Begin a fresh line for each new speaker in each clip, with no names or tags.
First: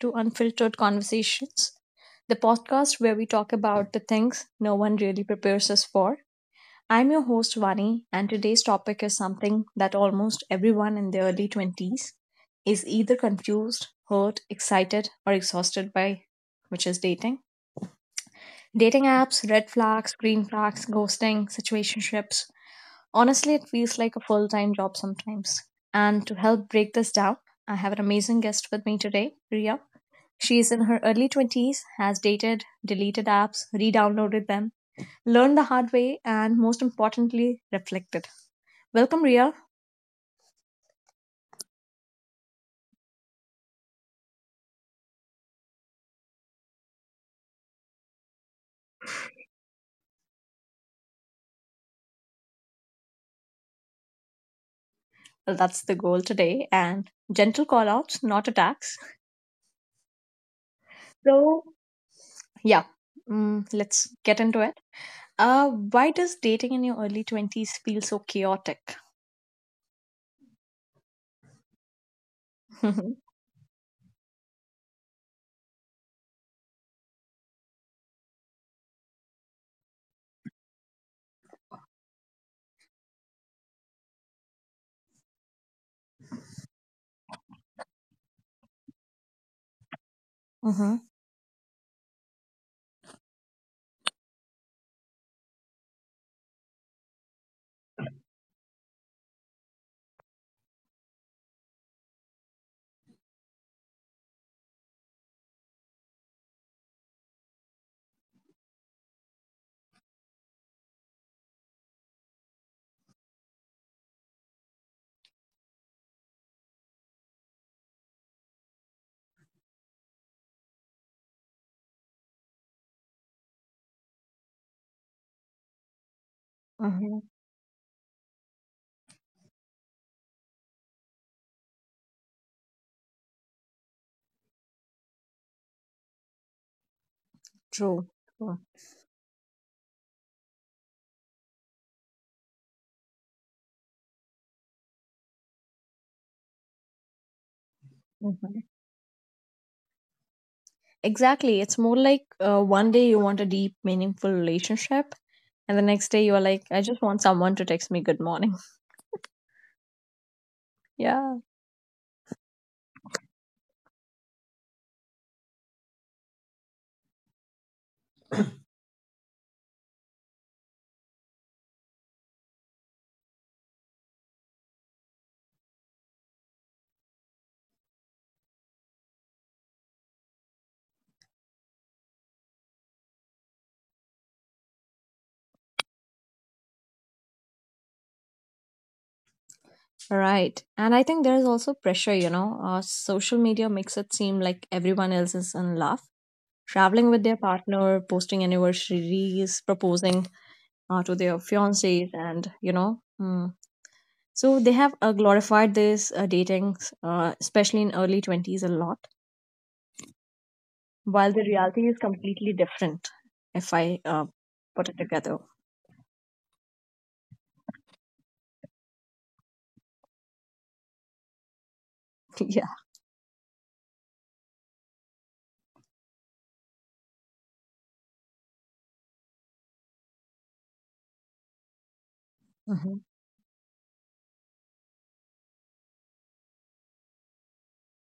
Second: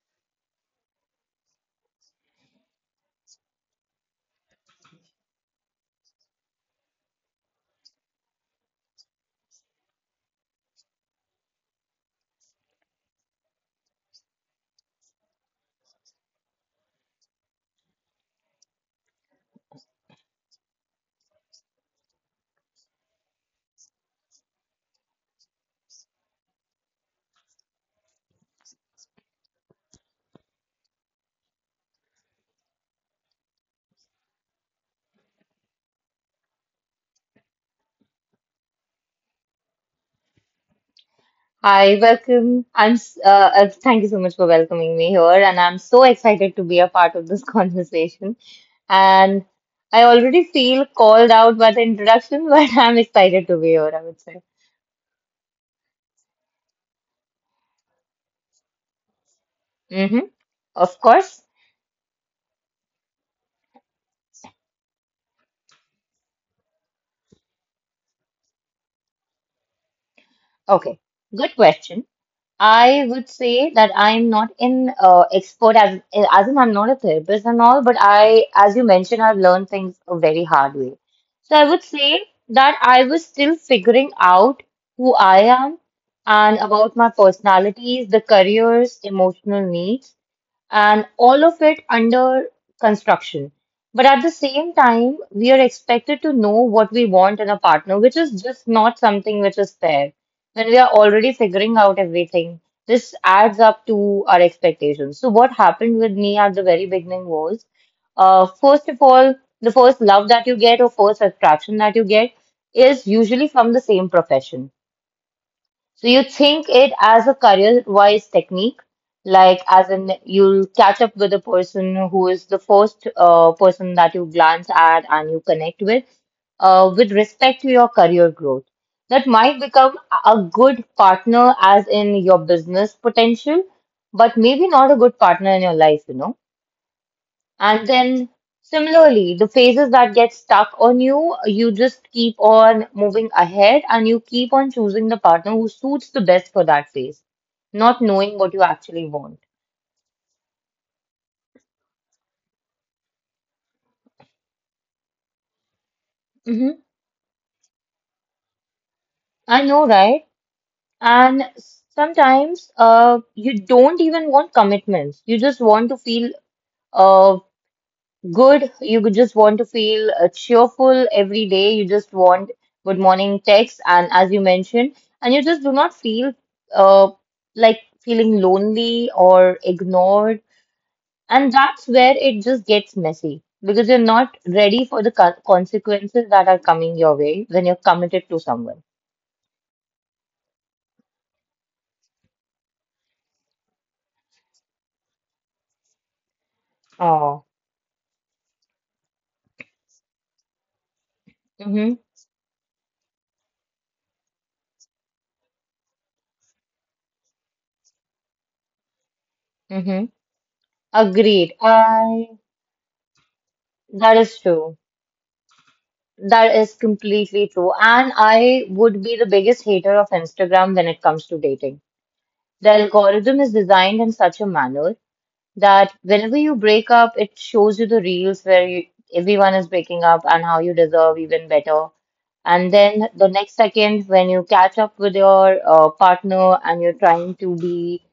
to Unfiltered Conversations, the podcast where we talk about the things no one really prepares us for. I'm your host, Vani, and today's topic is something that almost everyone in their early 20s is either confused, hurt, excited, or exhausted by, which is dating. Dating apps, red flags, green flags, ghosting, situationships. Honestly, it feels like a full time job sometimes. And to help break this down, I have an amazing guest with me today, Ria. She is in her early 20s, has dated, deleted apps, re downloaded them, learned the hard way, and most importantly, reflected. Welcome, Ria.
Hi, welcome. Thank you so much for welcoming me here, and I'm so excited to be a part of this conversation. And I already feel called out by the introduction, but I'm excited to be here, I would say.
Well, that's the goal today, and gentle call outs, not attacks.
Hmm. Of course.
So, yeah, let's get into it. Why does dating in your early 20s feel so chaotic?
Okay. Good question. I would say that I'm not an expert, as in I'm not a therapist and all, but I, as you mentioned, I've learned things a very hard way. So I would say that I was still figuring out who I am and about my personalities, the careers, emotional needs,
hmm
and all of it under construction. But at the same time, we are expected to know what we want in a partner, which is just not something which is fair. When we are already figuring out everything, this adds up to our expectations. So, what happened with me at the very beginning was, first of all, the first love that you get or first attraction that you get is usually from the same profession. So you think it as a career-wise technique, like as in you'll catch up with a person who is the first person that you glance at and you connect with
Mm-hmm.
respect to your career growth. That might become a good partner, as in your business potential, but maybe not a good partner in your life, you know. And
True.
then
True.
similarly, the phases that get stuck on you, you just keep on moving ahead and you keep on choosing the partner who suits the best for that phase, not knowing what
Hmm
you actually want.
Exactly, it's more like one day you want a deep, meaningful relationship, and the next day you are like,
Hmm.
I just want someone to text me good morning.
I know, right?
Yeah.
And sometimes you don't even want commitments. You just want to feel uh, good. You could just want to feel cheerful every day. You just want good morning text, and as you mentioned, and you just do not feel uh, like feeling lonely or ignored. And that's where it just gets messy because you're not ready for the consequences that are coming your way when you're committed to someone.
Right. And I think there is also pressure, you know, social media makes it seem like everyone else is in love, traveling with their
Oh,
partner, posting anniversaries, proposing to their
mm-hmm,
fiancés, and you know. Mm. So they have glorified this dating, especially in early 20s, a lot,
mm-hmm.
while the
Agreed.
reality is
I
completely different, if I
that is true.
put it together.
That is completely true. And I would be the biggest hater of Instagram when it comes to dating.
Yeah.
The algorithm is designed in such a manner that whenever you break up, it shows you the reels where you, everyone is breaking up and how you deserve even better. And
hmm
then the next second, when you catch up with your partner and you're trying to be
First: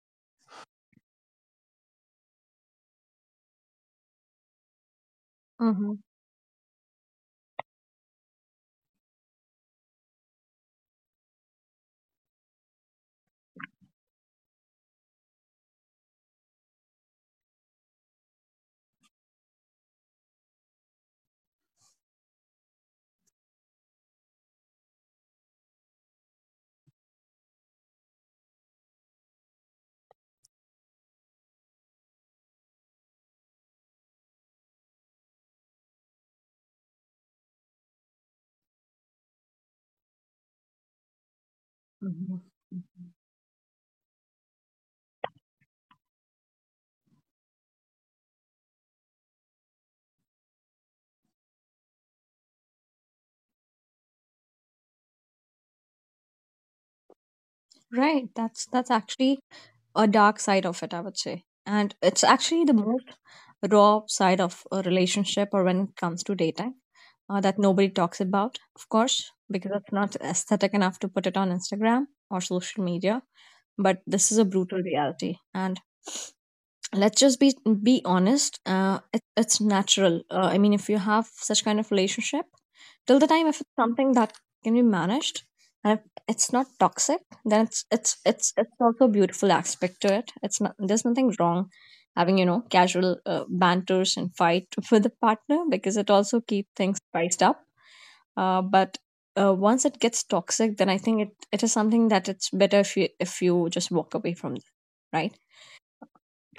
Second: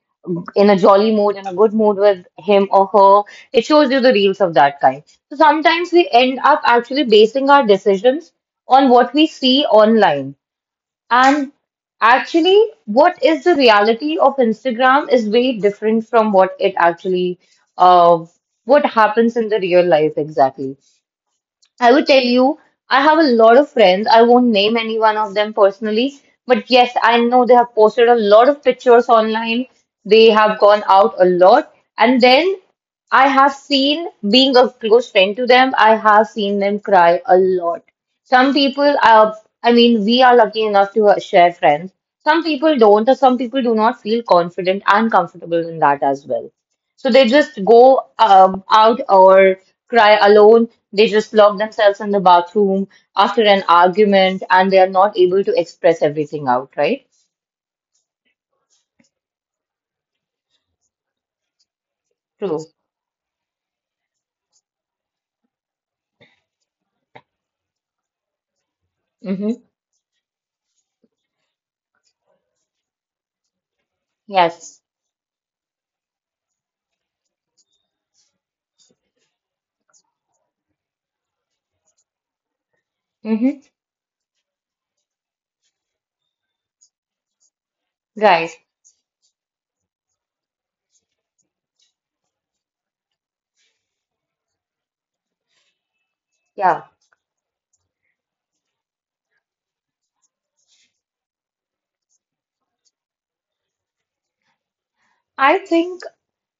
in a jolly mood and a good mood with him or her, it shows you the reels of that kind. So sometimes
hmm
we end up actually basing our decisions on what we see online. And actually, what is the reality of Instagram is way different from what it actually, uh, what happens in the real life exactly. I would tell you, I have a lot of friends. I won't name any one of them personally, but yes, I know they have posted a lot of pictures online. They have gone out a lot. And then I have seen, being a close friend to them, I have seen them cry a lot. Some people, are, I mean, we are lucky enough to share friends.
hmm
Some people don't, or some people do not feel confident and comfortable in that as well. So they just go out or cry alone. They just lock themselves in the bathroom after an argument and they are not able to express everything out, right?
Right. That's actually a dark side of it, I would say. And it's actually
True.
the most raw side of a relationship or when it comes to dating that nobody talks about, of course,
Mm-hmm.
because it's not aesthetic enough to put it on Instagram or social media. But this is a brutal
Yes.
reality. And let's just be honest, it's natural, I mean, if you have such kind of relationship, till the time, if
Mm-hmm.
it's something that can be managed, and if it's not toxic, then it's it's it's
Right.
it's also a beautiful aspect to it. It's not, there's nothing wrong having, you know, casual banters and fight with the partner, because it also keep
Yeah.
things spiced up, but once it gets toxic, then I think it is something that it's better if you just walk away from that, right?
I think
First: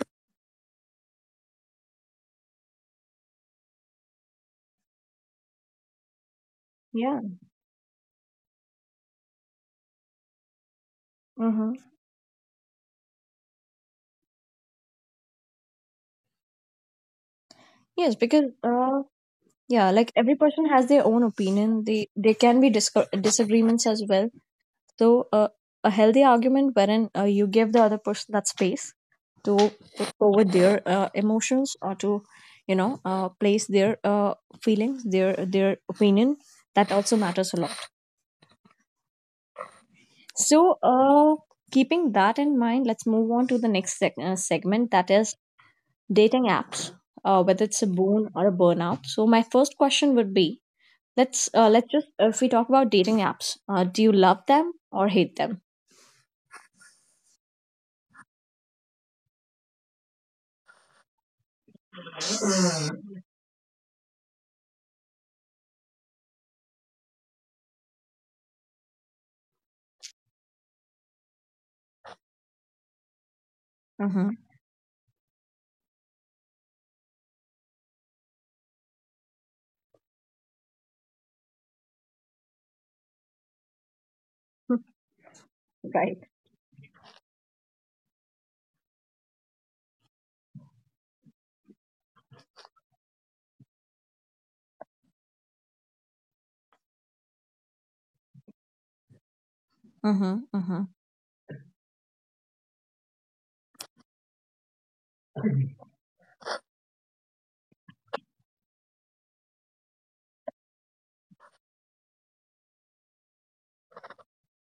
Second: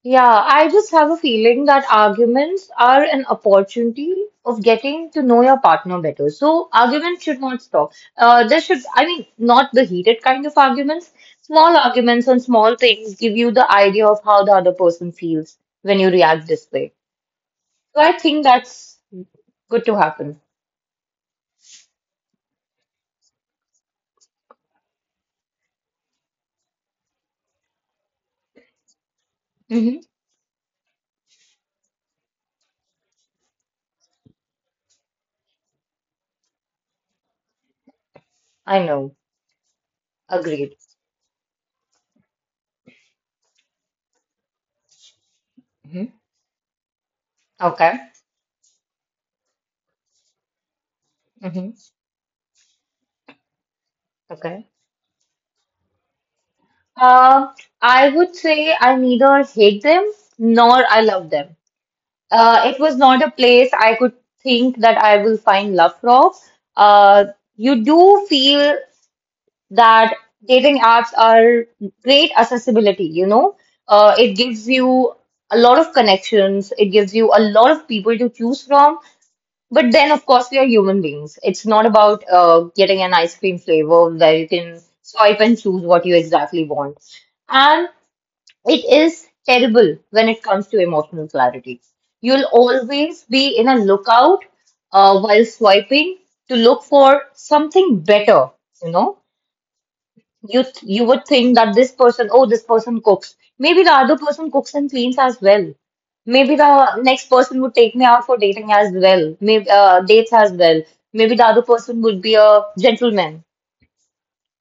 Yeah, I just have a feeling that arguments are an opportunity of getting to know your partner better. So
yeah
arguments should not stop. I mean, not the heated kind of arguments. Small
mm-hmm.
arguments on small things give you the idea of how the other person feels when you react this way. So I
Yes,
think
because
that's good
yeah,
to
like every
happen.
person has their own opinion. They There can be disagreements as well. So a healthy argument wherein you give the other person that space to
Hmm.
put forward their emotions or to, you know, place their feelings, their opinion. That also matters a lot.
I know. Agreed.
So keeping that in mind, let's move on to the next segment, that is
Hmm.
dating apps. Whether it's a
Okay.
boon or a burnout. So my first question would be, let's
Hmm.
let's just, if we talk about dating apps, do you love
Okay.
them or hate them?
Uh, I would say I neither hate them nor I love them. It was not a place I could think that I will find love from. Uh, you do feel that dating apps are great accessibility, you know.
Mm-hmm.
It gives you a lot of connections, it gives you a lot of people to choose from. But then, of course, we are human beings. It's not about getting an ice cream flavor where you can swipe and choose what you
Right.
exactly want. And it is terrible when it comes to emotional clarity. You'll always be in a lookout while swiping to look for something better. You know,
Mm-hmm. Mm-hmm.
you would think that this person, oh, this person cooks. Maybe the other person cooks and cleans as well. Maybe the next person would take me out for dating as well. Maybe dates as well. Maybe the other person would be a gentleman.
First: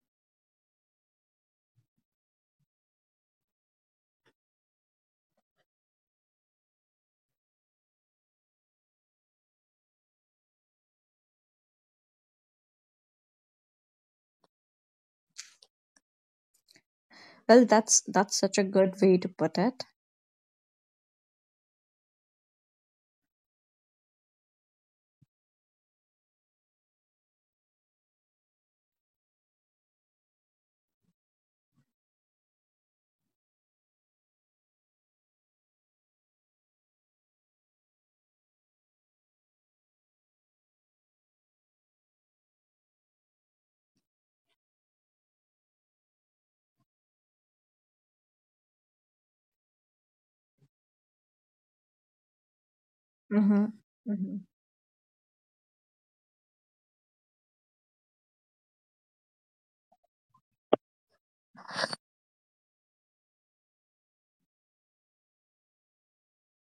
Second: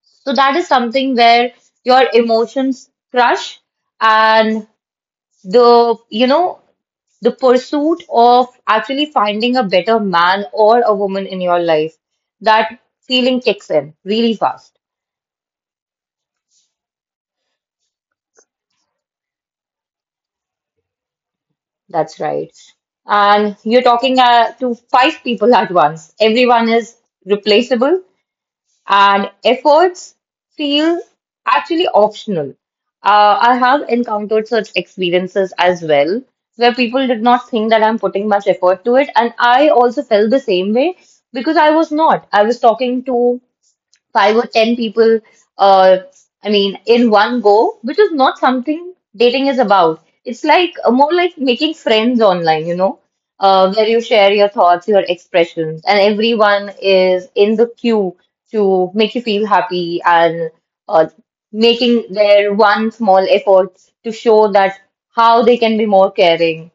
So that is something where your emotions crush and the, you know, the pursuit of actually finding a better man or a woman in your life, that feeling kicks in really fast.
Well, that's such a good way to put it.
That's right. And you're talking to five people at once. Everyone is replaceable and efforts feel actually optional. I have encountered such experiences as well, where people did not think that I'm putting much effort to it, and I also felt the same way because I was not. I was talking to five or ten people, uh I mean, in one go, which is not something dating is about. It's like more like making friends online, you know,
Mm-hmm.
where you share
Mm-hmm.
your thoughts, your expressions, and everyone is in the queue to make you feel happy and, uh, making their one small effort to show that how they can be more caring.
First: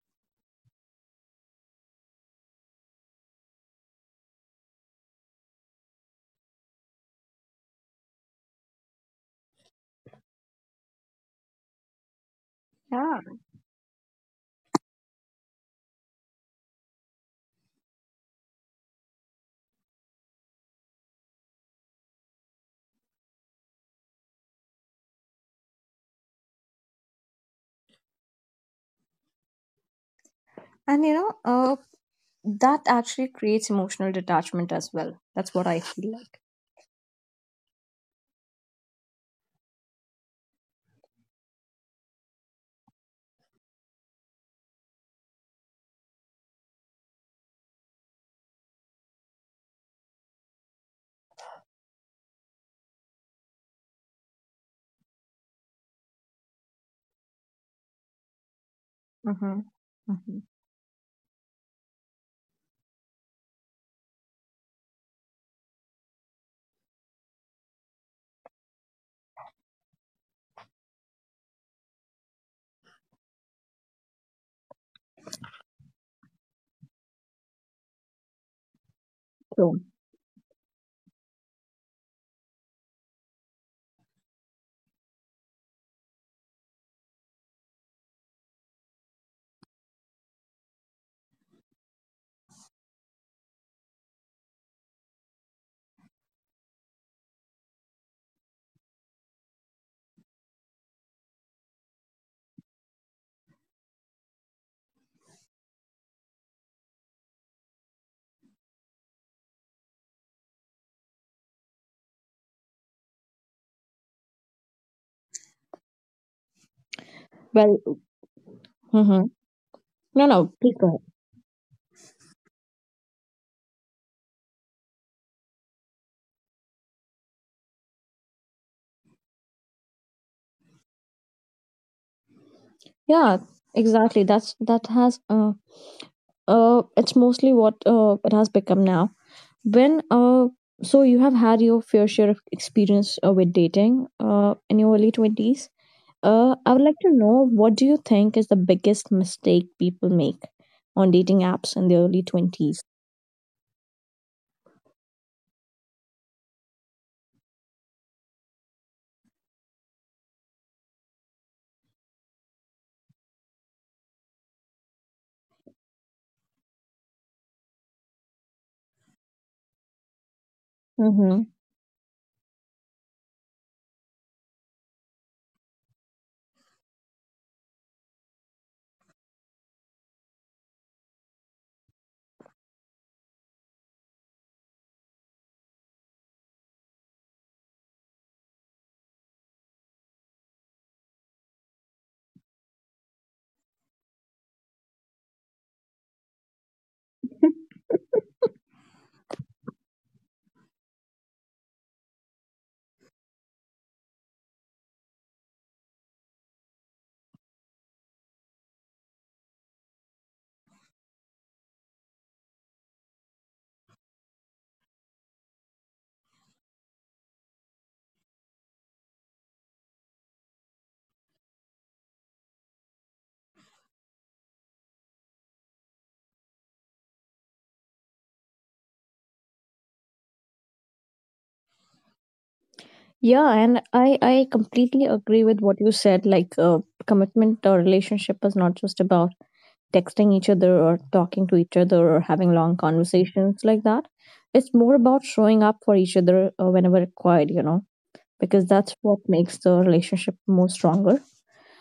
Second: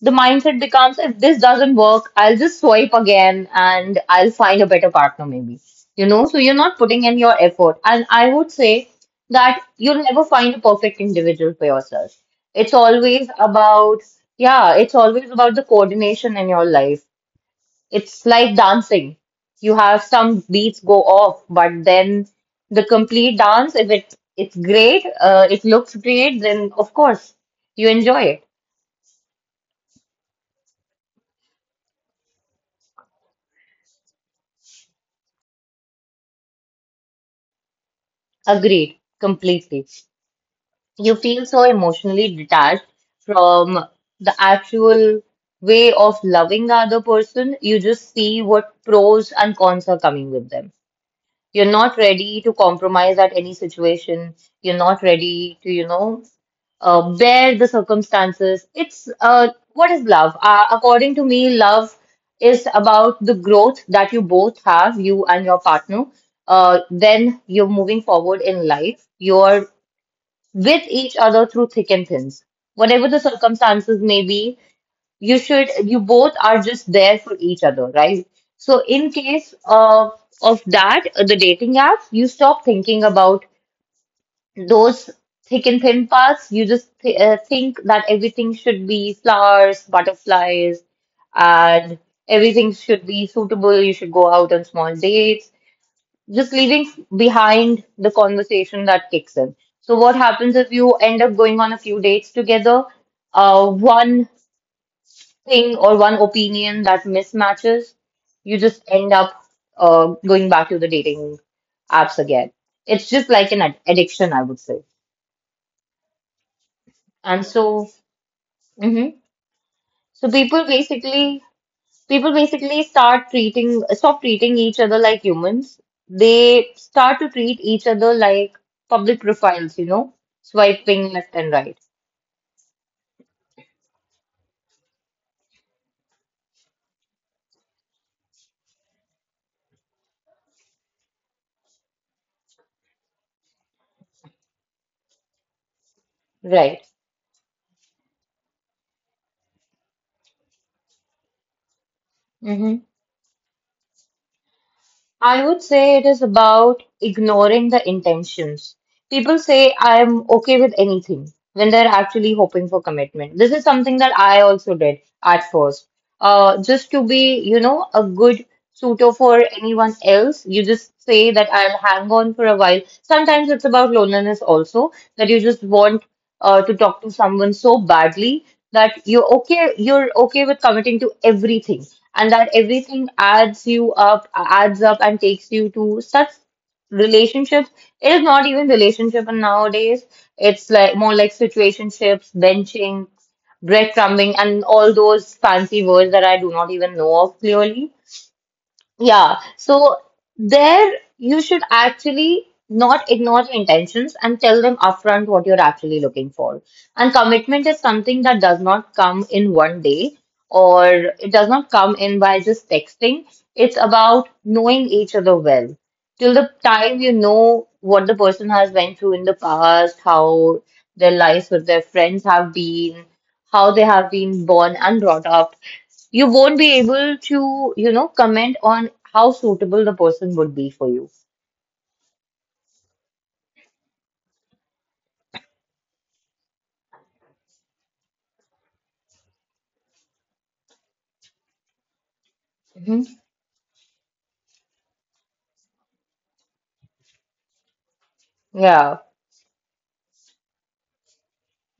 The mindset becomes, if this doesn't work, I'll just swipe again and I'll find a better partner, maybe. You know, so you're not putting in your effort. And I would say that you'll never find a perfect individual for yourself. It's
Yeah,
always about, yeah, it's always about the coordination in your life. It's like dancing. You have some beats go off, but then the complete dance, if it's great, it looks great, then of course you enjoy it.
and you know, that actually creates emotional detachment as well. That's what I feel like.
Agreed, completely. You feel so emotionally detached from the actual way of loving the other person. You just see what pros and cons are coming with them. You're not ready to compromise at any situation. You're not ready to, you know, bear the circumstances. It's
Mm-hmm.
What is love?
Mm-hmm.
According to me, love is about the growth that you both have, you and your partner. Then you're moving forward in life. You're with each other through thick and thin. Whatever the circumstances may be, you should, you both are just there for each other, right? So in case
So
of that, the dating apps, you stop thinking about those thick and thin parts. You just th think that everything should be flowers, butterflies, and everything should be suitable. You should go out on small dates, just leaving behind the conversation that kicks in. So, what happens if you end up going on a few dates together? One thing or one opinion that mismatches, you just end up going back to the dating apps again. It's just like an addiction, I would say. And so,
well.
mhm.
Mm-hmm. No,
So
no.
people
Please go ahead.
basically, people basically start treating stop treating each other like humans. They start to treat each other like public profiles, you know, swiping left and right.
Yeah, exactly. That's that has, it's mostly what it has become now. When so you have had your fair share of experience with dating in your early 20s. I
Right.
would like to know, what do you think is the biggest mistake people make on dating apps in their early 20s?
I would say it is about ignoring the intentions. People say I'm okay with anything when they're actually hoping for commitment. This is something that I also did at first. Just to be, you know, a good suitor for anyone else, you just say that
Mm-hmm.
I'll hang on for a while. Sometimes it's about loneliness also, that you just want to talk to someone so badly that you're okay with committing to everything, and that everything adds you up, adds up and takes you to such relationships. It is not even relationship nowadays. It's like more like situationships, benching, breadcrumbing, and all those fancy words that I do not even know of clearly. Yeah, so there you should actually not ignore your intentions and tell them upfront what you're actually looking for. And commitment is something that does not come in one day, or it does not come in by just texting. It's about knowing each other well. Till the time you know what the person has went through in the past, how their lives with their friends have been, how they have been born and brought up. You won't be able to, you know, comment on how suitable the person would be for you.
Yeah, and I completely agree with what you said. Like, commitment or relationship is not just about texting each other or talking to each other or having long
Hmm.
conversations like that. It's more about showing up for each other whenever required. You know, because that's
Yeah.
what makes the relationship more stronger.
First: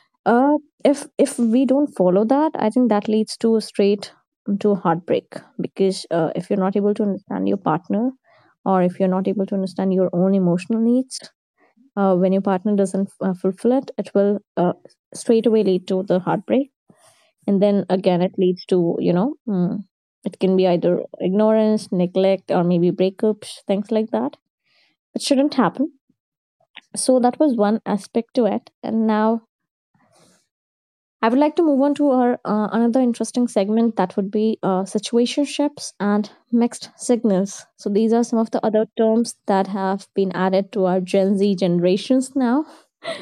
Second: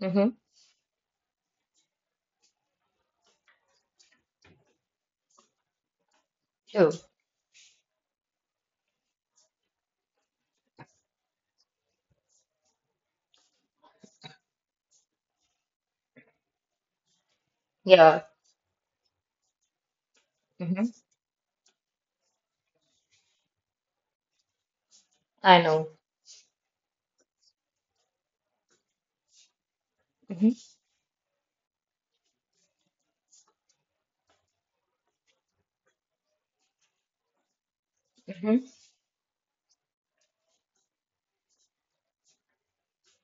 Hmm.
Uh, if we don't follow that, I think that leads to straight to heartbreak, because if you're not
True.
able to understand your partner, or if you're not able to understand your own emotional needs, when your partner doesn't fulfill it, it will straight away lead to the heartbreak, and then
Yeah.
again it leads to, you know, it can be
Hmm.
either ignorance, neglect, or maybe breakups, things like that. It shouldn't
I know.
happen. So that was one aspect to it, and now
Hmm.
I would like to move on to our another interesting segment, that would be situationships and mixed signals. So these are some of
Hmm.
the other terms that have been added to our Gen Z generations now,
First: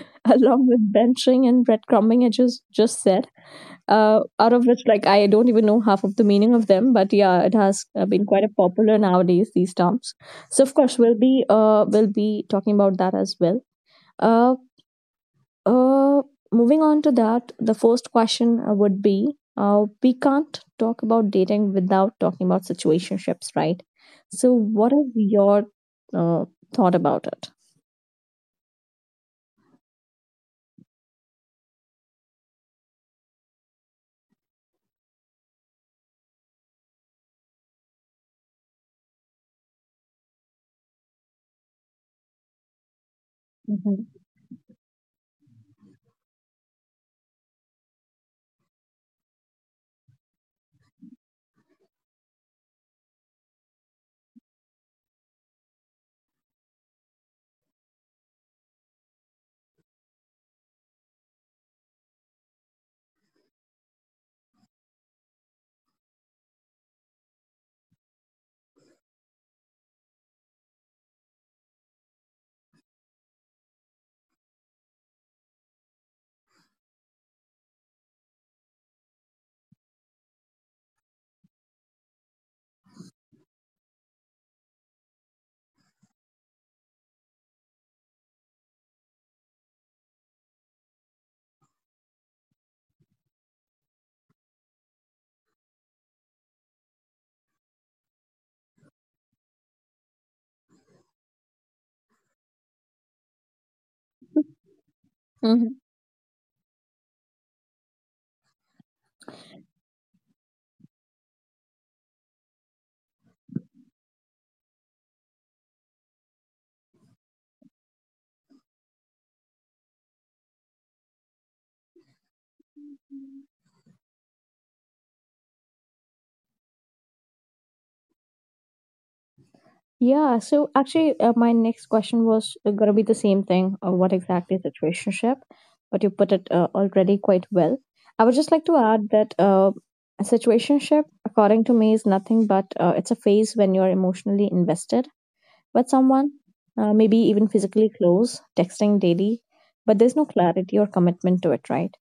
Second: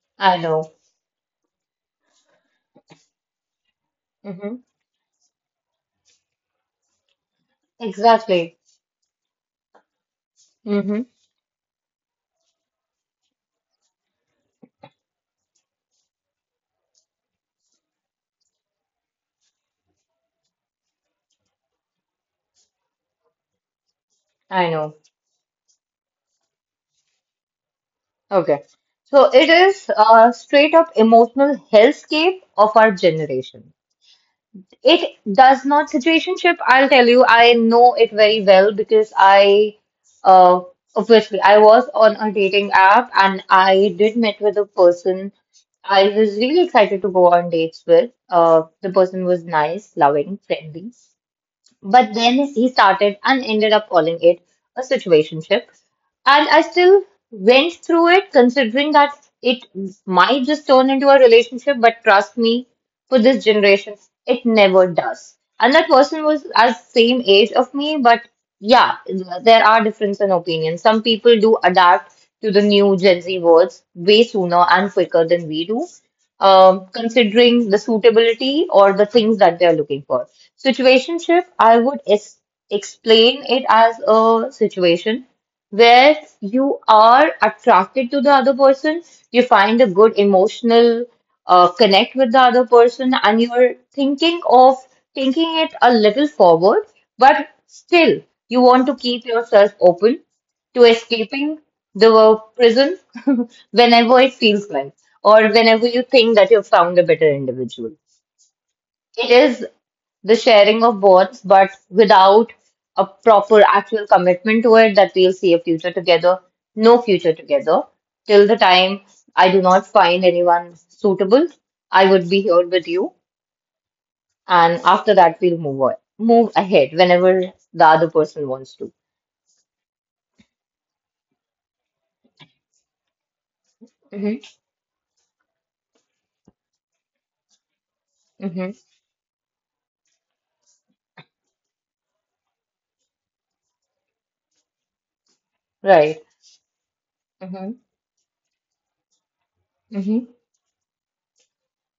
I
along
know.
with benching and breadcrumbing, I just said, out
Hmm.
of which, like, I don't even know half of the meaning of them, but yeah, it has been quite a
Exactly.
popular nowadays, these terms. So of course
hmm
we'll be talking about that as well. Uh, uh, Moving on to that, the first question would be, we can't talk about dating without talking about situationships, right? So,
I
what
know.
is your uh, thought about it?
Okay. So it is a straight up emotional hellscape of our generation. It does not situationship. I'll tell you, I know it very well because uh, obviously, I was on a dating app and I did meet with a person I was really excited to go on dates with. The person was nice, loving, friendly. But then he started and ended up calling it a situationship. And I still went through it considering that it might just turn into a relationship, but trust me, for this generation, it never does. And that person was as same age of me, but yeah, there are differences in opinion. Some people do adapt to the new Gen Z words way sooner and quicker than we do considering the suitability or the things that they're looking for. Situationship, I would es explain it as a situation where you are attracted to the other person, you find a good emotional connect with the other person, and you're thinking of taking it a little forward, but still you want to keep yourself open to escaping the work prison whenever it feels like, or
Hmm
whenever you think that you've found a better individual. It is the sharing of both, but without a proper actual commitment to it that we'll see a future together, no future together. Till the time I do not find anyone suitable, I would be here with you. And after that, we'll move on, move ahead whenever the other person wants to.
Yeah, so actually, my next question was going to be the same thing. What
hmm
exactly is a relationship? But you put it already quite well. I would just like
hmm
to add that a situationship, according to me, is nothing but it's a phase when you're emotionally invested with
Right.
someone, maybe even
hmm
physically close, texting daily, but there's no clarity or commitment to it, right?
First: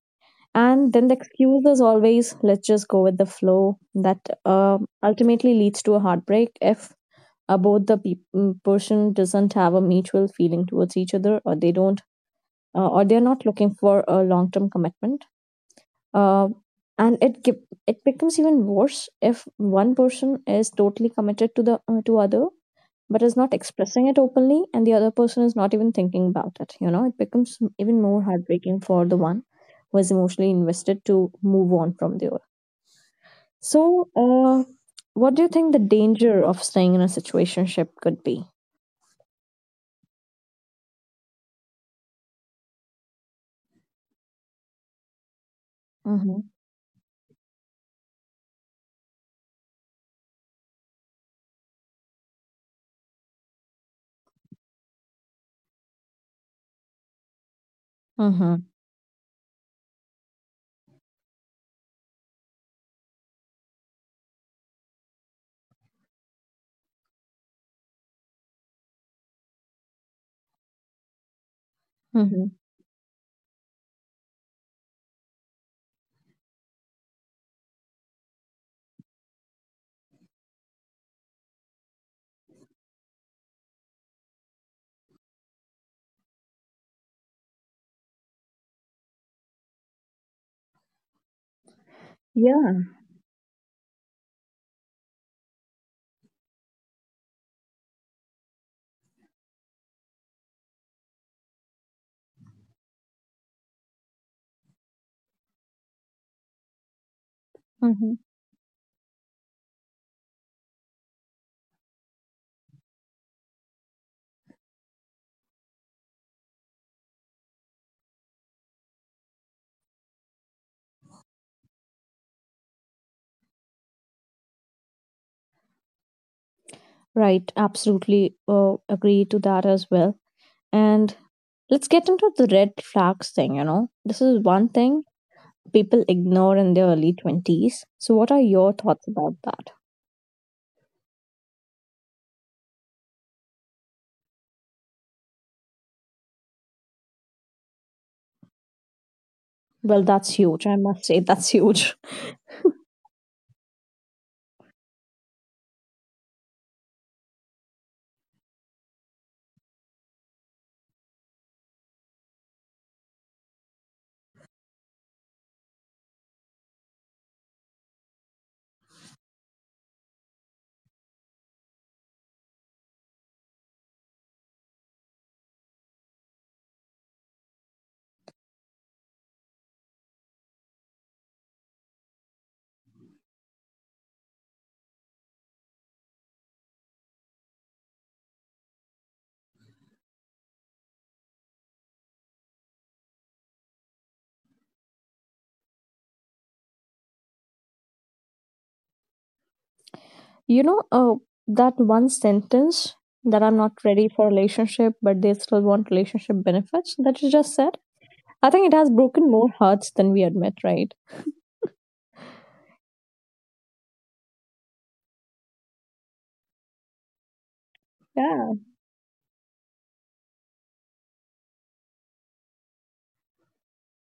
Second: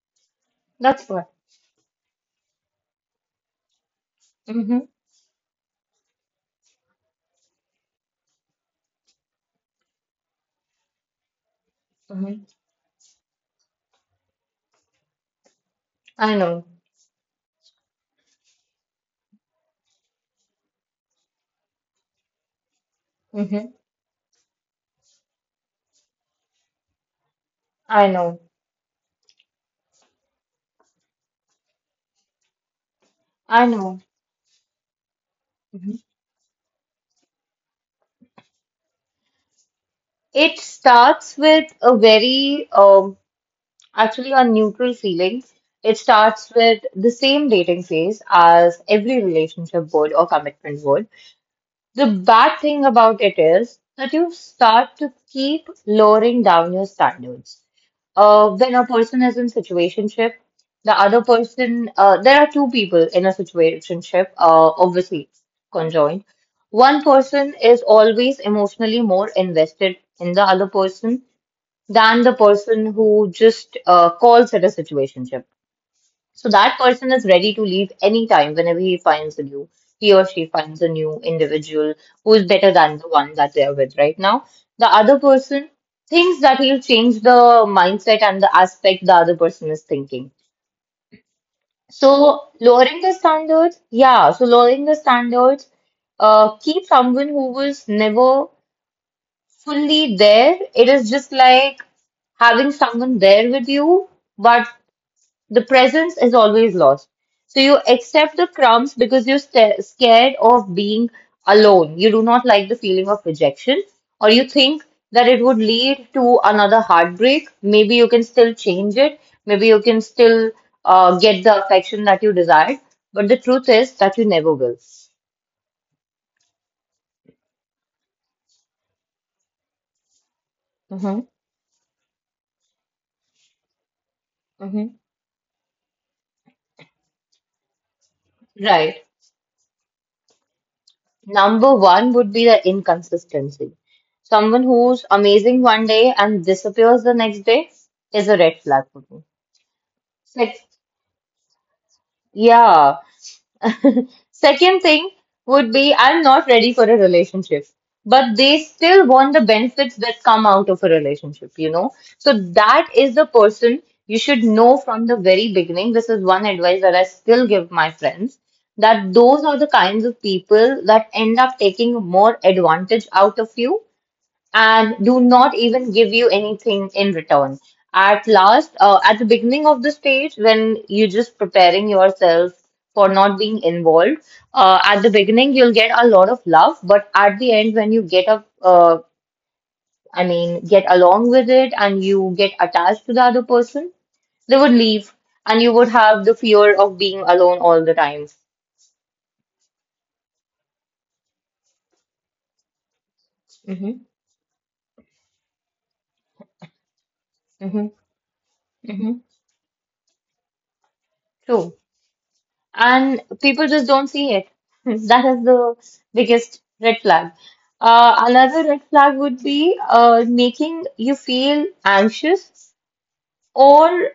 And then
That's
the
what.
excuse is always, let's just go with the flow. That uh,
hmm
ultimately leads to a heartbreak if both the person doesn't have a mutual feeling towards each other, or they don't
hmm
or they're not looking for a long-term commitment,
I
uh,
know.
and it it becomes even worse if one person is totally committed to the to other, but is not
hmm
expressing it openly, and the other person is not even thinking about it, you know, it becomes even
I
more
know.
heartbreaking for the one who is emotionally invested to move on from the other.
I know.
So what do you think the
hmm
danger of staying in a situationship could be?
It starts with a very, actually a neutral feeling. It
Mm-hmm.
starts with the same dating phase as every relationship would or commitment would. The bad thing about it is that you start to keep lowering down your standards.
Mm-hmm.
When a person is in situationship, the other person, there are two people in a situationship, obviously conjoined. One person is always emotionally more invested in the other person than the
Mm-hmm.
person who just calls it a situationship. So that person is ready to leave anytime whenever he or she finds a new individual who is better than the one that they are with right now. The other person thinks that he'll change the mindset and the aspect the other person is thinking. So
Yeah.
lowering the standards, yeah, so lowering the standards, keep someone who was never fully there. It is just like having someone there with you, but the presence is always lost. So you
Mm-hmm.
accept the crumbs because you're sta scared of being alone. You do not like the feeling of rejection, or you think that it would lead to another heartbreak. Maybe you can still change it. Maybe you can still get the affection that you desired. But the truth is that you never will.
Right. Absolutely agree to that as well. And
hmm
let's get into the red flags thing. You know, this is one
hmm
thing people ignore in their early 20s. So, what are your
Right.
thoughts about that?
Number one would be the inconsistency. Someone who's amazing one day and disappears the next day is a red flag for me.
Well, that's
Sex,
huge. I must say, that's huge.
yeah. Second thing would be I'm not ready for a relationship, but they still want the benefits that come out of a relationship, you know? So that is the person you should know from the very beginning. This is one advice that I still give my friends that those are the kinds of people that end up taking more advantage out of you and do not even give you anything in return. At the beginning of the stage, when you're just preparing yourself for not being involved, at the beginning, you'll get a lot of love, but at the end, when you get up, I mean, get along with it and you get attached to the other person, they would leave and you would have the fear of being alone all the time.
You know, that one sentence, that I'm not
Mm-hmm,
ready for relationship, but they still want relationship benefits that you just said,
mm-hmm,
I think it has
mm-hmm,
broken more hearts than we admit, right?
and people just don't see it. That is the biggest red flag.
Yeah.
Another red flag would be making you feel anxious or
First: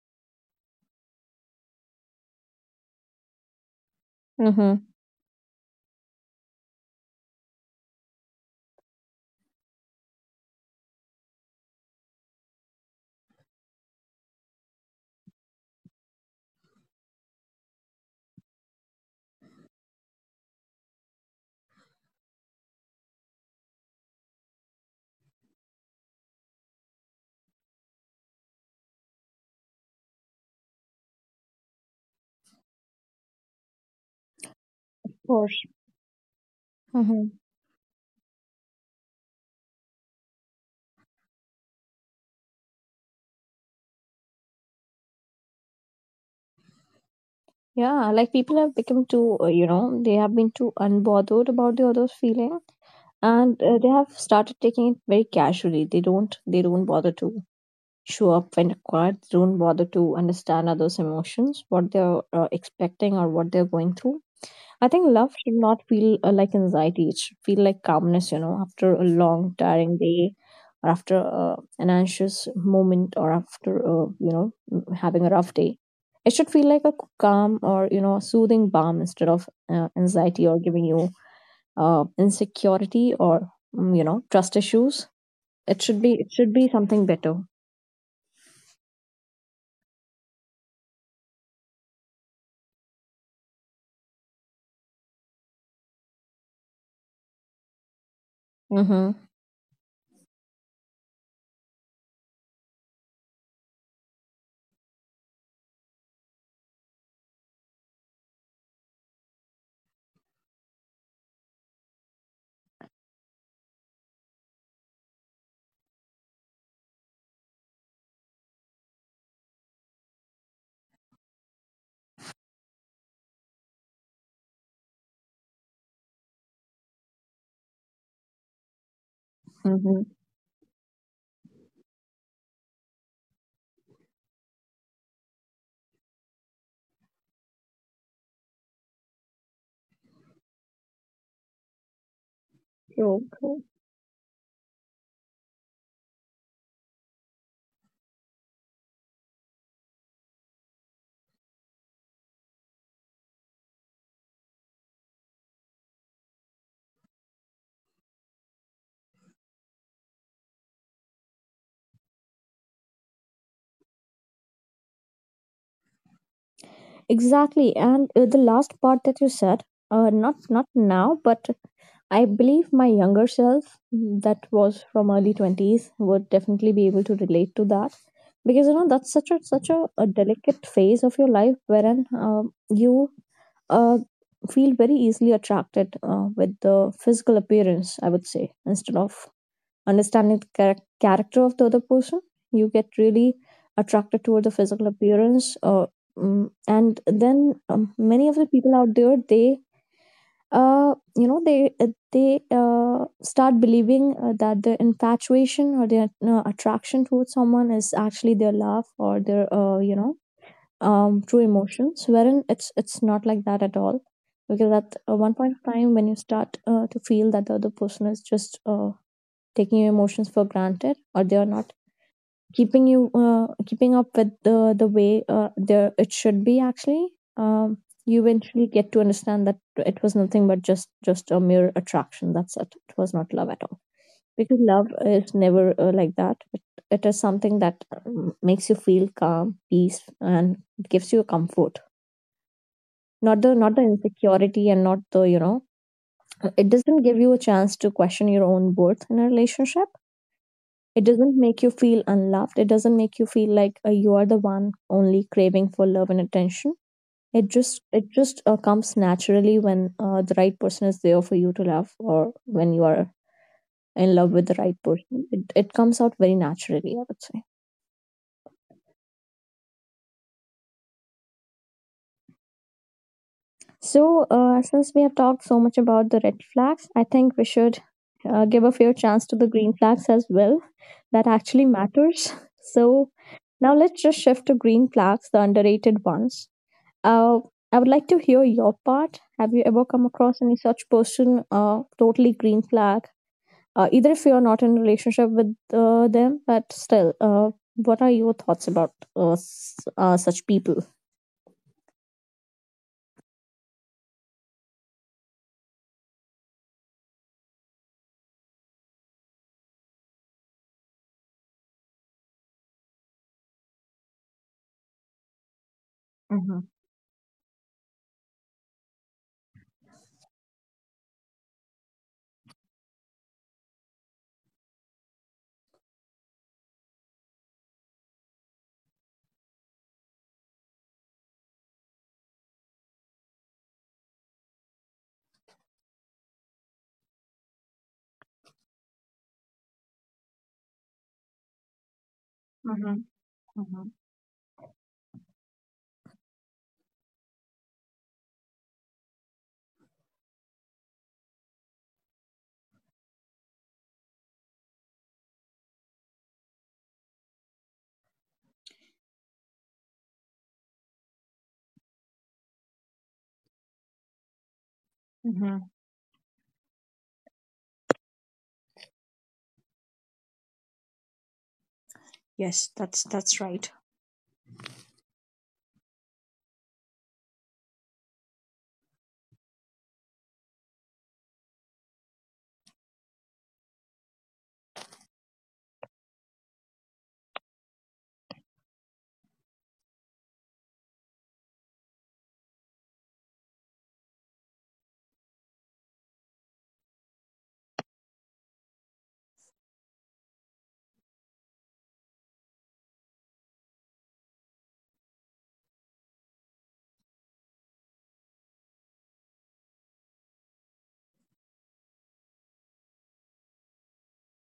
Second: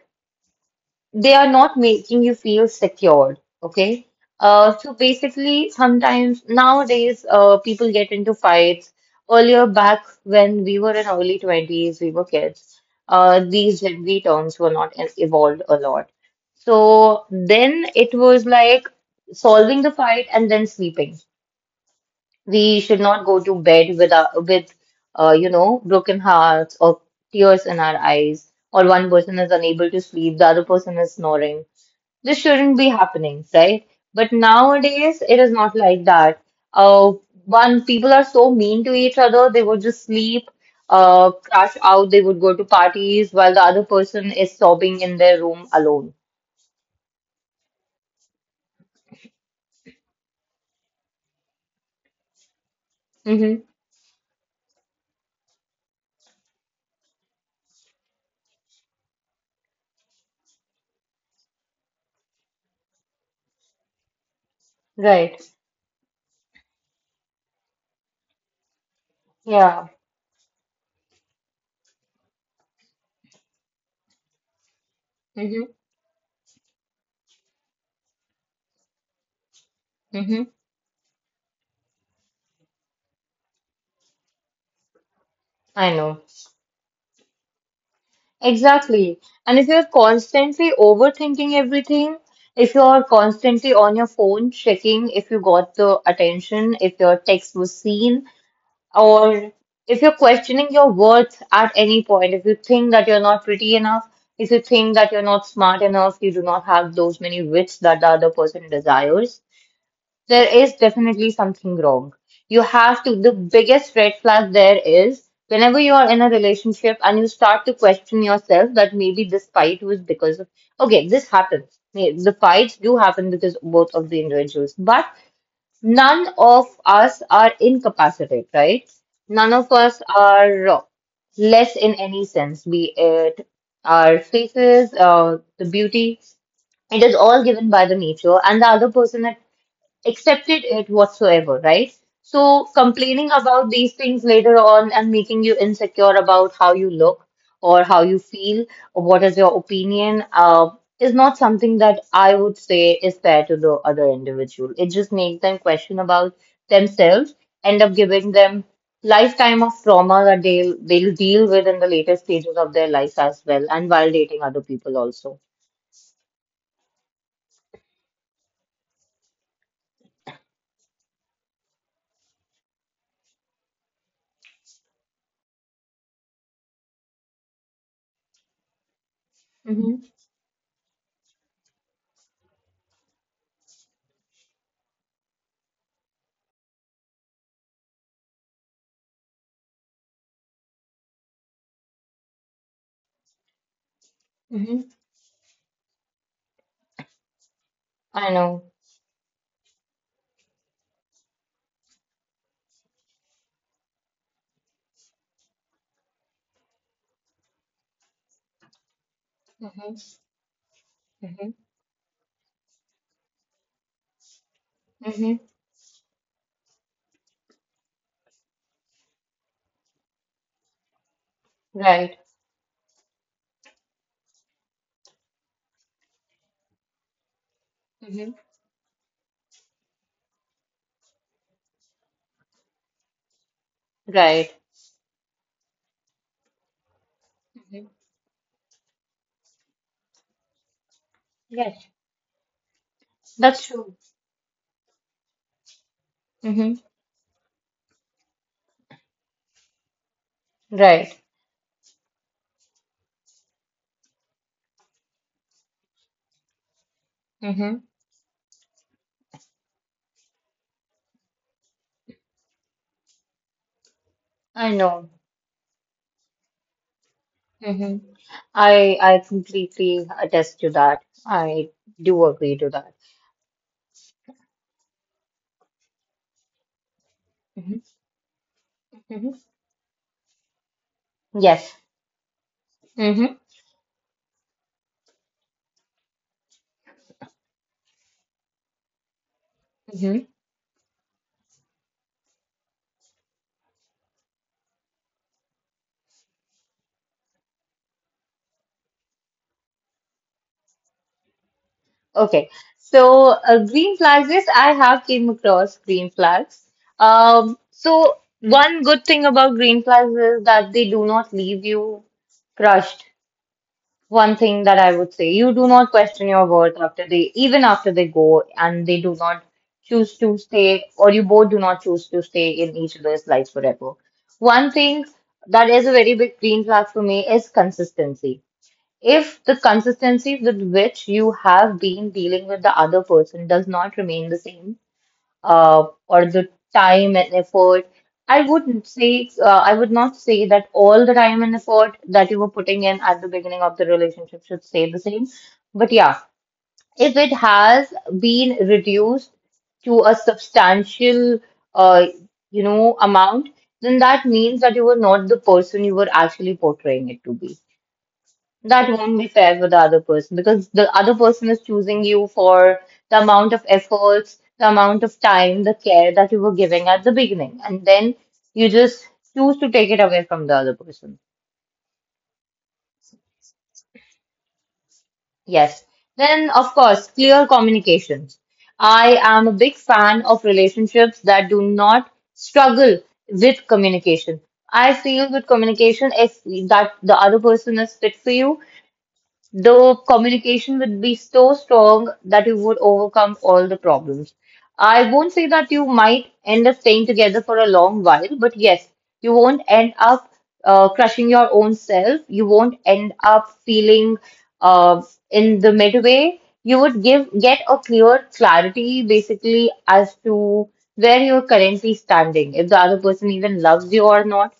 they are not making you feel secured, okay.
Mm-hmm.
So basically, sometimes nowadays people get into fights. Earlier back when we were in early 20s, we were kids. These Gen Z terms were not evolved a lot. So then it was like solving the fight and then sleeping. We should not go to bed with you know, broken hearts or tears in our eyes, or one person is unable to sleep, the other person is snoring. This shouldn't be happening, right? But
Of
nowadays, it is
course.
not like that. Uh,
Mm-hmm.
one, people are so mean to each other, they would just sleep, crash out, they would go to parties while the other person is sobbing in their room alone.
Yeah, like people have become too, you know, they have been too unbothered about the other's feeling, and
hmm
they have started taking it very casually. They don't bother to show up when required, don't bother to understand others' emotions, what they're expecting or what they're going through. I think love
Right.
should not feel like anxiety, it should feel like calmness, you know, after a long,
Yeah.
tiring day, or after an anxious moment, or after, you know, having a rough
hmm
day. It should feel like a calm, or, you know, soothing balm, instead of
hmm
anxiety, or giving you insecurity, or, you know, trust issues.
I know.
It should be something better.
Exactly. And if you're constantly overthinking everything, if you're constantly on your phone checking if you got the attention, if your text was seen,
Mm-hmm.
or if you're questioning your worth at any point, if you think that you're not pretty enough, if you think that you're not smart enough, you do not have those many wits that the other person desires, there is definitely something wrong. The biggest red flag there is whenever you are in a relationship and you start to question yourself that maybe this fight was because of, okay, this happens. The fights do happen because both of the individuals, but None of us are incapacitated, right? None of us
Mm-hmm.
are less in any sense, be it our faces, the beauty. It is all given by the nature, and the other person accepted it whatsoever, right? So
True,
complaining
true.
about these things later on and making you insecure about how you look or how you feel or what is your opinion is not something that I would say is fair to the other individual. It just makes them question about themselves, end up giving them lifetime of trauma that they'll deal with in the later stages of their life as well, and while dating other people also.
Exactly, and the last part that you said, not now, but I believe my younger self, that was from early 20s, would definitely be able to relate to that, because, you know, that's such a
Mm-hmm.
a delicate phase of your life, wherein you uh, feel very easily attracted with the physical appearance, I would say, instead of understanding the character of the other person. You get really attracted toward the physical
Mm-hmm.
appearance. And then many
I
of the
know.
people out there, they, you know, they start believing that their infatuation or their attraction towards someone is actually their love, or their,
Mm-hmm.
you know, true
Mm-hmm.
emotions. Wherein it's not like that at all because at one
Mm-hmm.
point of time when you start to feel that the other person is just taking your emotions for granted, or they are not
Right.
keeping you, keeping up with the way there it should be actually um, you
Mm-hmm.
eventually get to understand that it was nothing but just a mere attraction. That's it. It was not love at all,
Right.
because love is never like that. It is something
Mm-hmm.
that makes you feel calm, peace, and it gives you comfort,
Yes,
not the
that's
not the
true.
insecurity and not the, it
Mm-hmm.
doesn't give you a chance to question your own worth in a relationship. It
Right.
doesn't make you feel unloved. It doesn't make you feel like you are the one only craving for love and attention. It
Mm-hmm.
just it just uh, comes naturally when the right person is there for you to love, or when you are in love with the
I
right
know.
person. It comes out very naturally, I would say.
Mm-hmm. I completely attest to that. I do agree to that.
So, since we have talked so much about the red flags, I think we
Mm-hmm.
should give a fair chance
Mm-hmm.
to the green flags as well. That actually
Yes.
matters. So
Mm-hmm.
now let's just shift to green flags, the underrated ones. Uh, I would like to hear your part. Have you ever come
Mm-hmm.
across any such person, totally green flag? Either if you're not in a relationship with them, but still, what are your thoughts about such people?
Okay. So green flags, yes, I have came across green flags. So one good thing about green flags is that they do not leave you crushed. One thing that I would say. You do not question your
Mm-hmm.
worth after even after they go and they do not choose to stay, or you both do not choose to stay in each other's lives forever. One thing that is a very big green flag for me is consistency. If the consistency with which you have been dealing with the other person does not remain the same, or the time and effort. I would not say that all the time and effort that you were putting in at the beginning of the relationship should stay the same. But yeah, if it has been reduced to a substantial, uh, you know, amount, then that means that you were not the person you were actually portraying it to be. That won't be fair for the other person because the other person is choosing you for the amount of efforts, the amount of time, the care that you were giving at the beginning. And then you just choose to take it away from the other person. Yes. Then, of course, clear communications. I am a big fan of relationships that do not struggle with communication. I feel with communication, if that the other person is fit for you, the communication would be so strong that you would overcome all the problems. I won't say that you might end up staying together for a long while, but yes, you won't end up crushing your own self. You won't end up feeling uh, in the midway. You would give get a clear clarity basically as to where you're currently standing, if the other person even loves you or not.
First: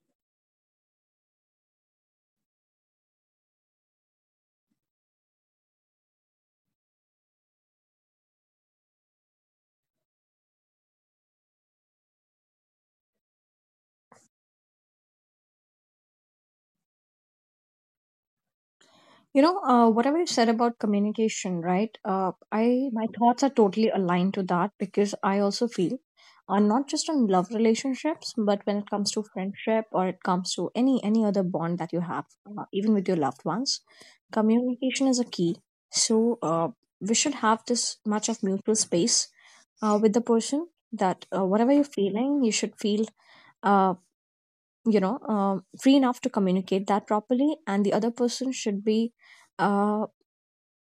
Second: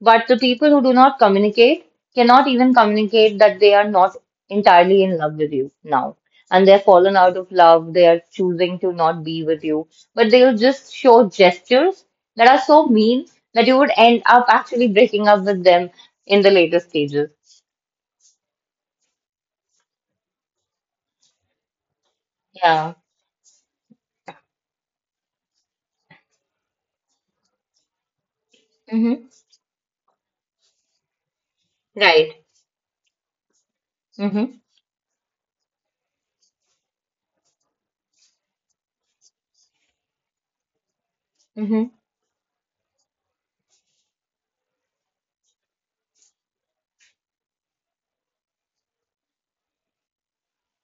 But the people who do not communicate cannot even communicate that they are not entirely in love with you now. And they're fallen out of love, they are choosing to not be with you, but they'll just show gestures that are so mean that you would end up actually breaking up with them in the later stages.
You know, whatever you said about communication, right? I,
Yeah.
my thoughts are totally aligned to that, because I also feel, not just on love relationships, but when it comes
Mm-hmm.
to friendship or it comes to any other bond that you have,
Right.
even with your loved ones,
Mm-hmm.
communication is a key. So we should have this much of mutual space with the person that, whatever you're
Mm-hmm.
feeling, you should feel Uh, free enough to communicate that properly, and the other person should be uh,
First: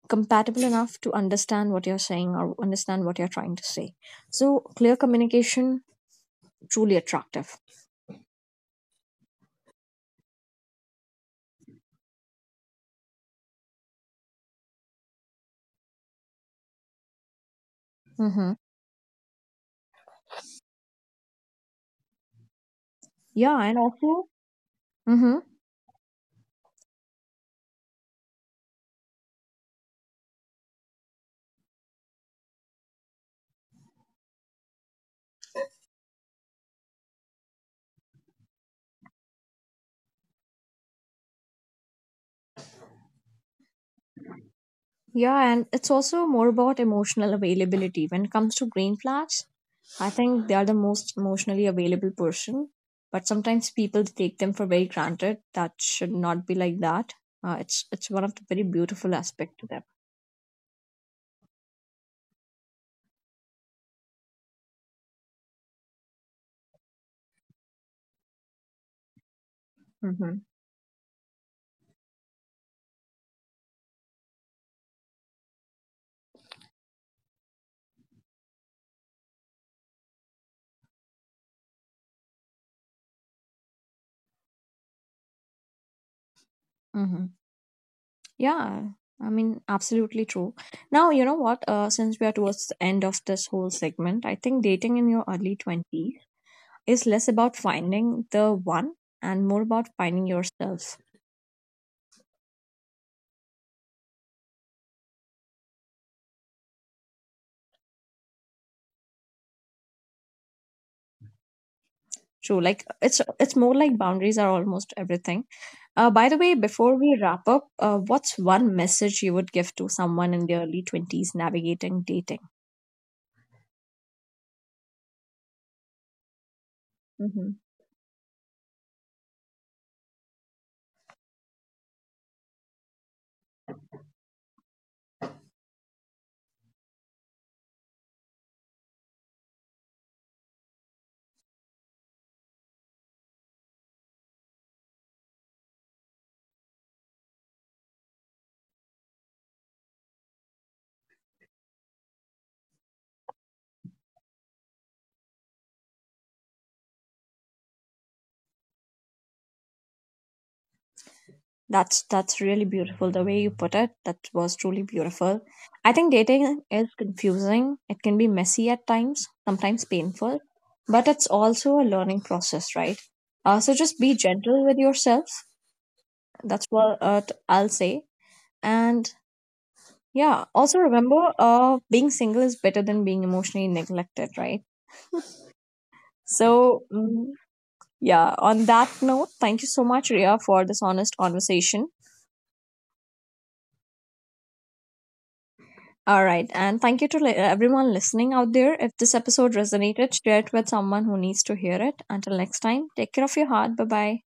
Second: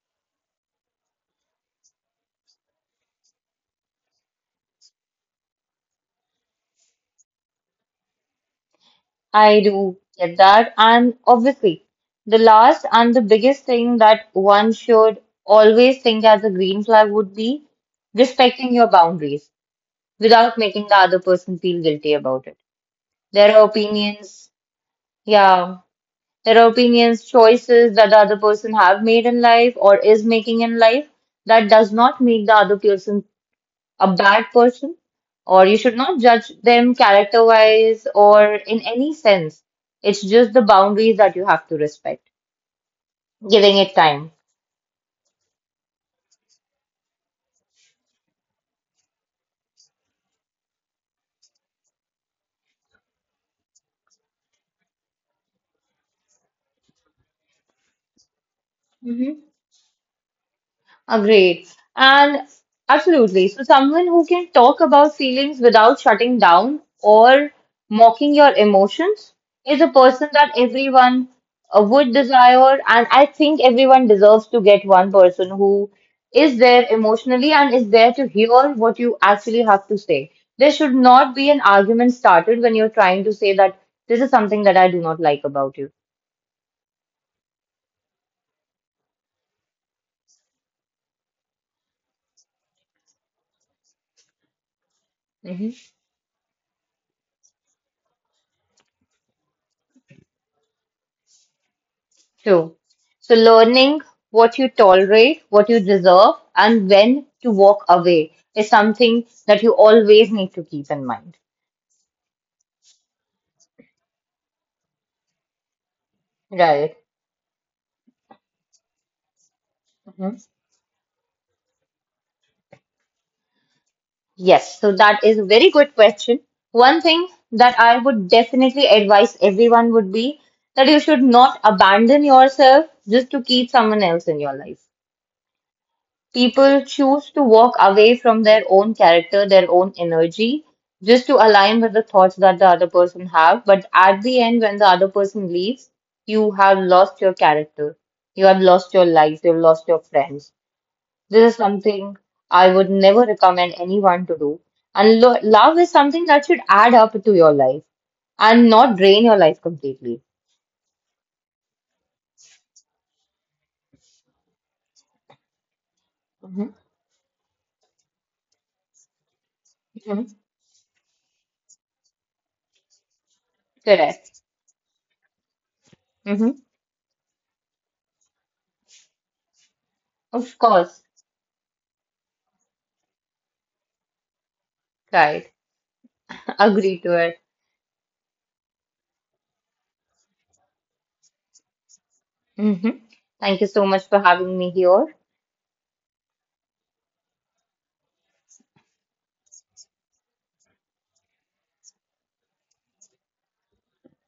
compatible enough to understand what you're saying or understand what you're trying to say. So clear communication, truly attractive.
I do get that. And obviously, the last and the biggest thing that one should always think as a green flag would be
Mm-hmm.
respecting your boundaries without making the other person feel guilty about it.
Yeah,
Their
and also
opinions,
mm-hmm.
yeah, their opinions, choices that the other person have made in life or is making in life, that does not make the other person a bad person, or you should not judge them character-wise or in any sense. It's just the boundaries that you have to respect, giving it time.
Yeah, and it's also more about emotional availability when it comes to green flags. I think they are the most emotionally available person, but sometimes people take them for very granted. That should not be like that. It's one of the very beautiful aspect to them.
Agreed. And absolutely. So, someone who can talk about feelings without shutting down or mocking your emotions is a person
Mm-hmm.
that everyone would desire. And I think everyone deserves to get one person who is there emotionally and is there to hear what you actually have to say. There should not be an argument started when you're trying to say that this is something that I do not like about
Mm-hmm. Yeah, I mean, absolutely true. Now, you know what? Since we are towards the end of this whole segment, I think dating in your early
you.
20s is less about finding the one and more about finding yourself.
True. So learning what you tolerate, what you deserve, and when to walk away is something that you always need to keep in mind.
True, like it's more like boundaries are almost everything. By the way, before
Right.
we wrap up, what's one message you would give to someone
hmm
in their early 20s navigating dating?
Yes, so that is a very good question. One thing that I would definitely advise everyone would be that you should not abandon yourself just to keep someone else in your life. People choose to walk away from their own character, their own energy, just to align with the thoughts that the other person have. But at the end, when the other person leaves, you have lost your character. You have lost your life. You've lost your friends. This is something I would never recommend anyone to do. And lo love is something that should add up to your life and not drain your life completely.
That's really beautiful. The way you put it, that was truly beautiful. I think dating
hmm
is confusing. It can be messy at times, sometimes
hmm
painful, but it's also a learning process, right? So just be
Correct.
gentle with yourself.
hmm
That's what I'll say. And yeah,
Of
also
course.
remember, being single is better than being emotionally neglected, right?
Right.
So
Agree to
mm,
it.
yeah, on that note, thank you so much, Ria, for this honest conversation.
hmm Thank you so much for having me here.
All right. And thank you to everyone listening out there. If this episode resonated, share it with someone who needs to hear it. Until next time, take care of your heart. Bye bye.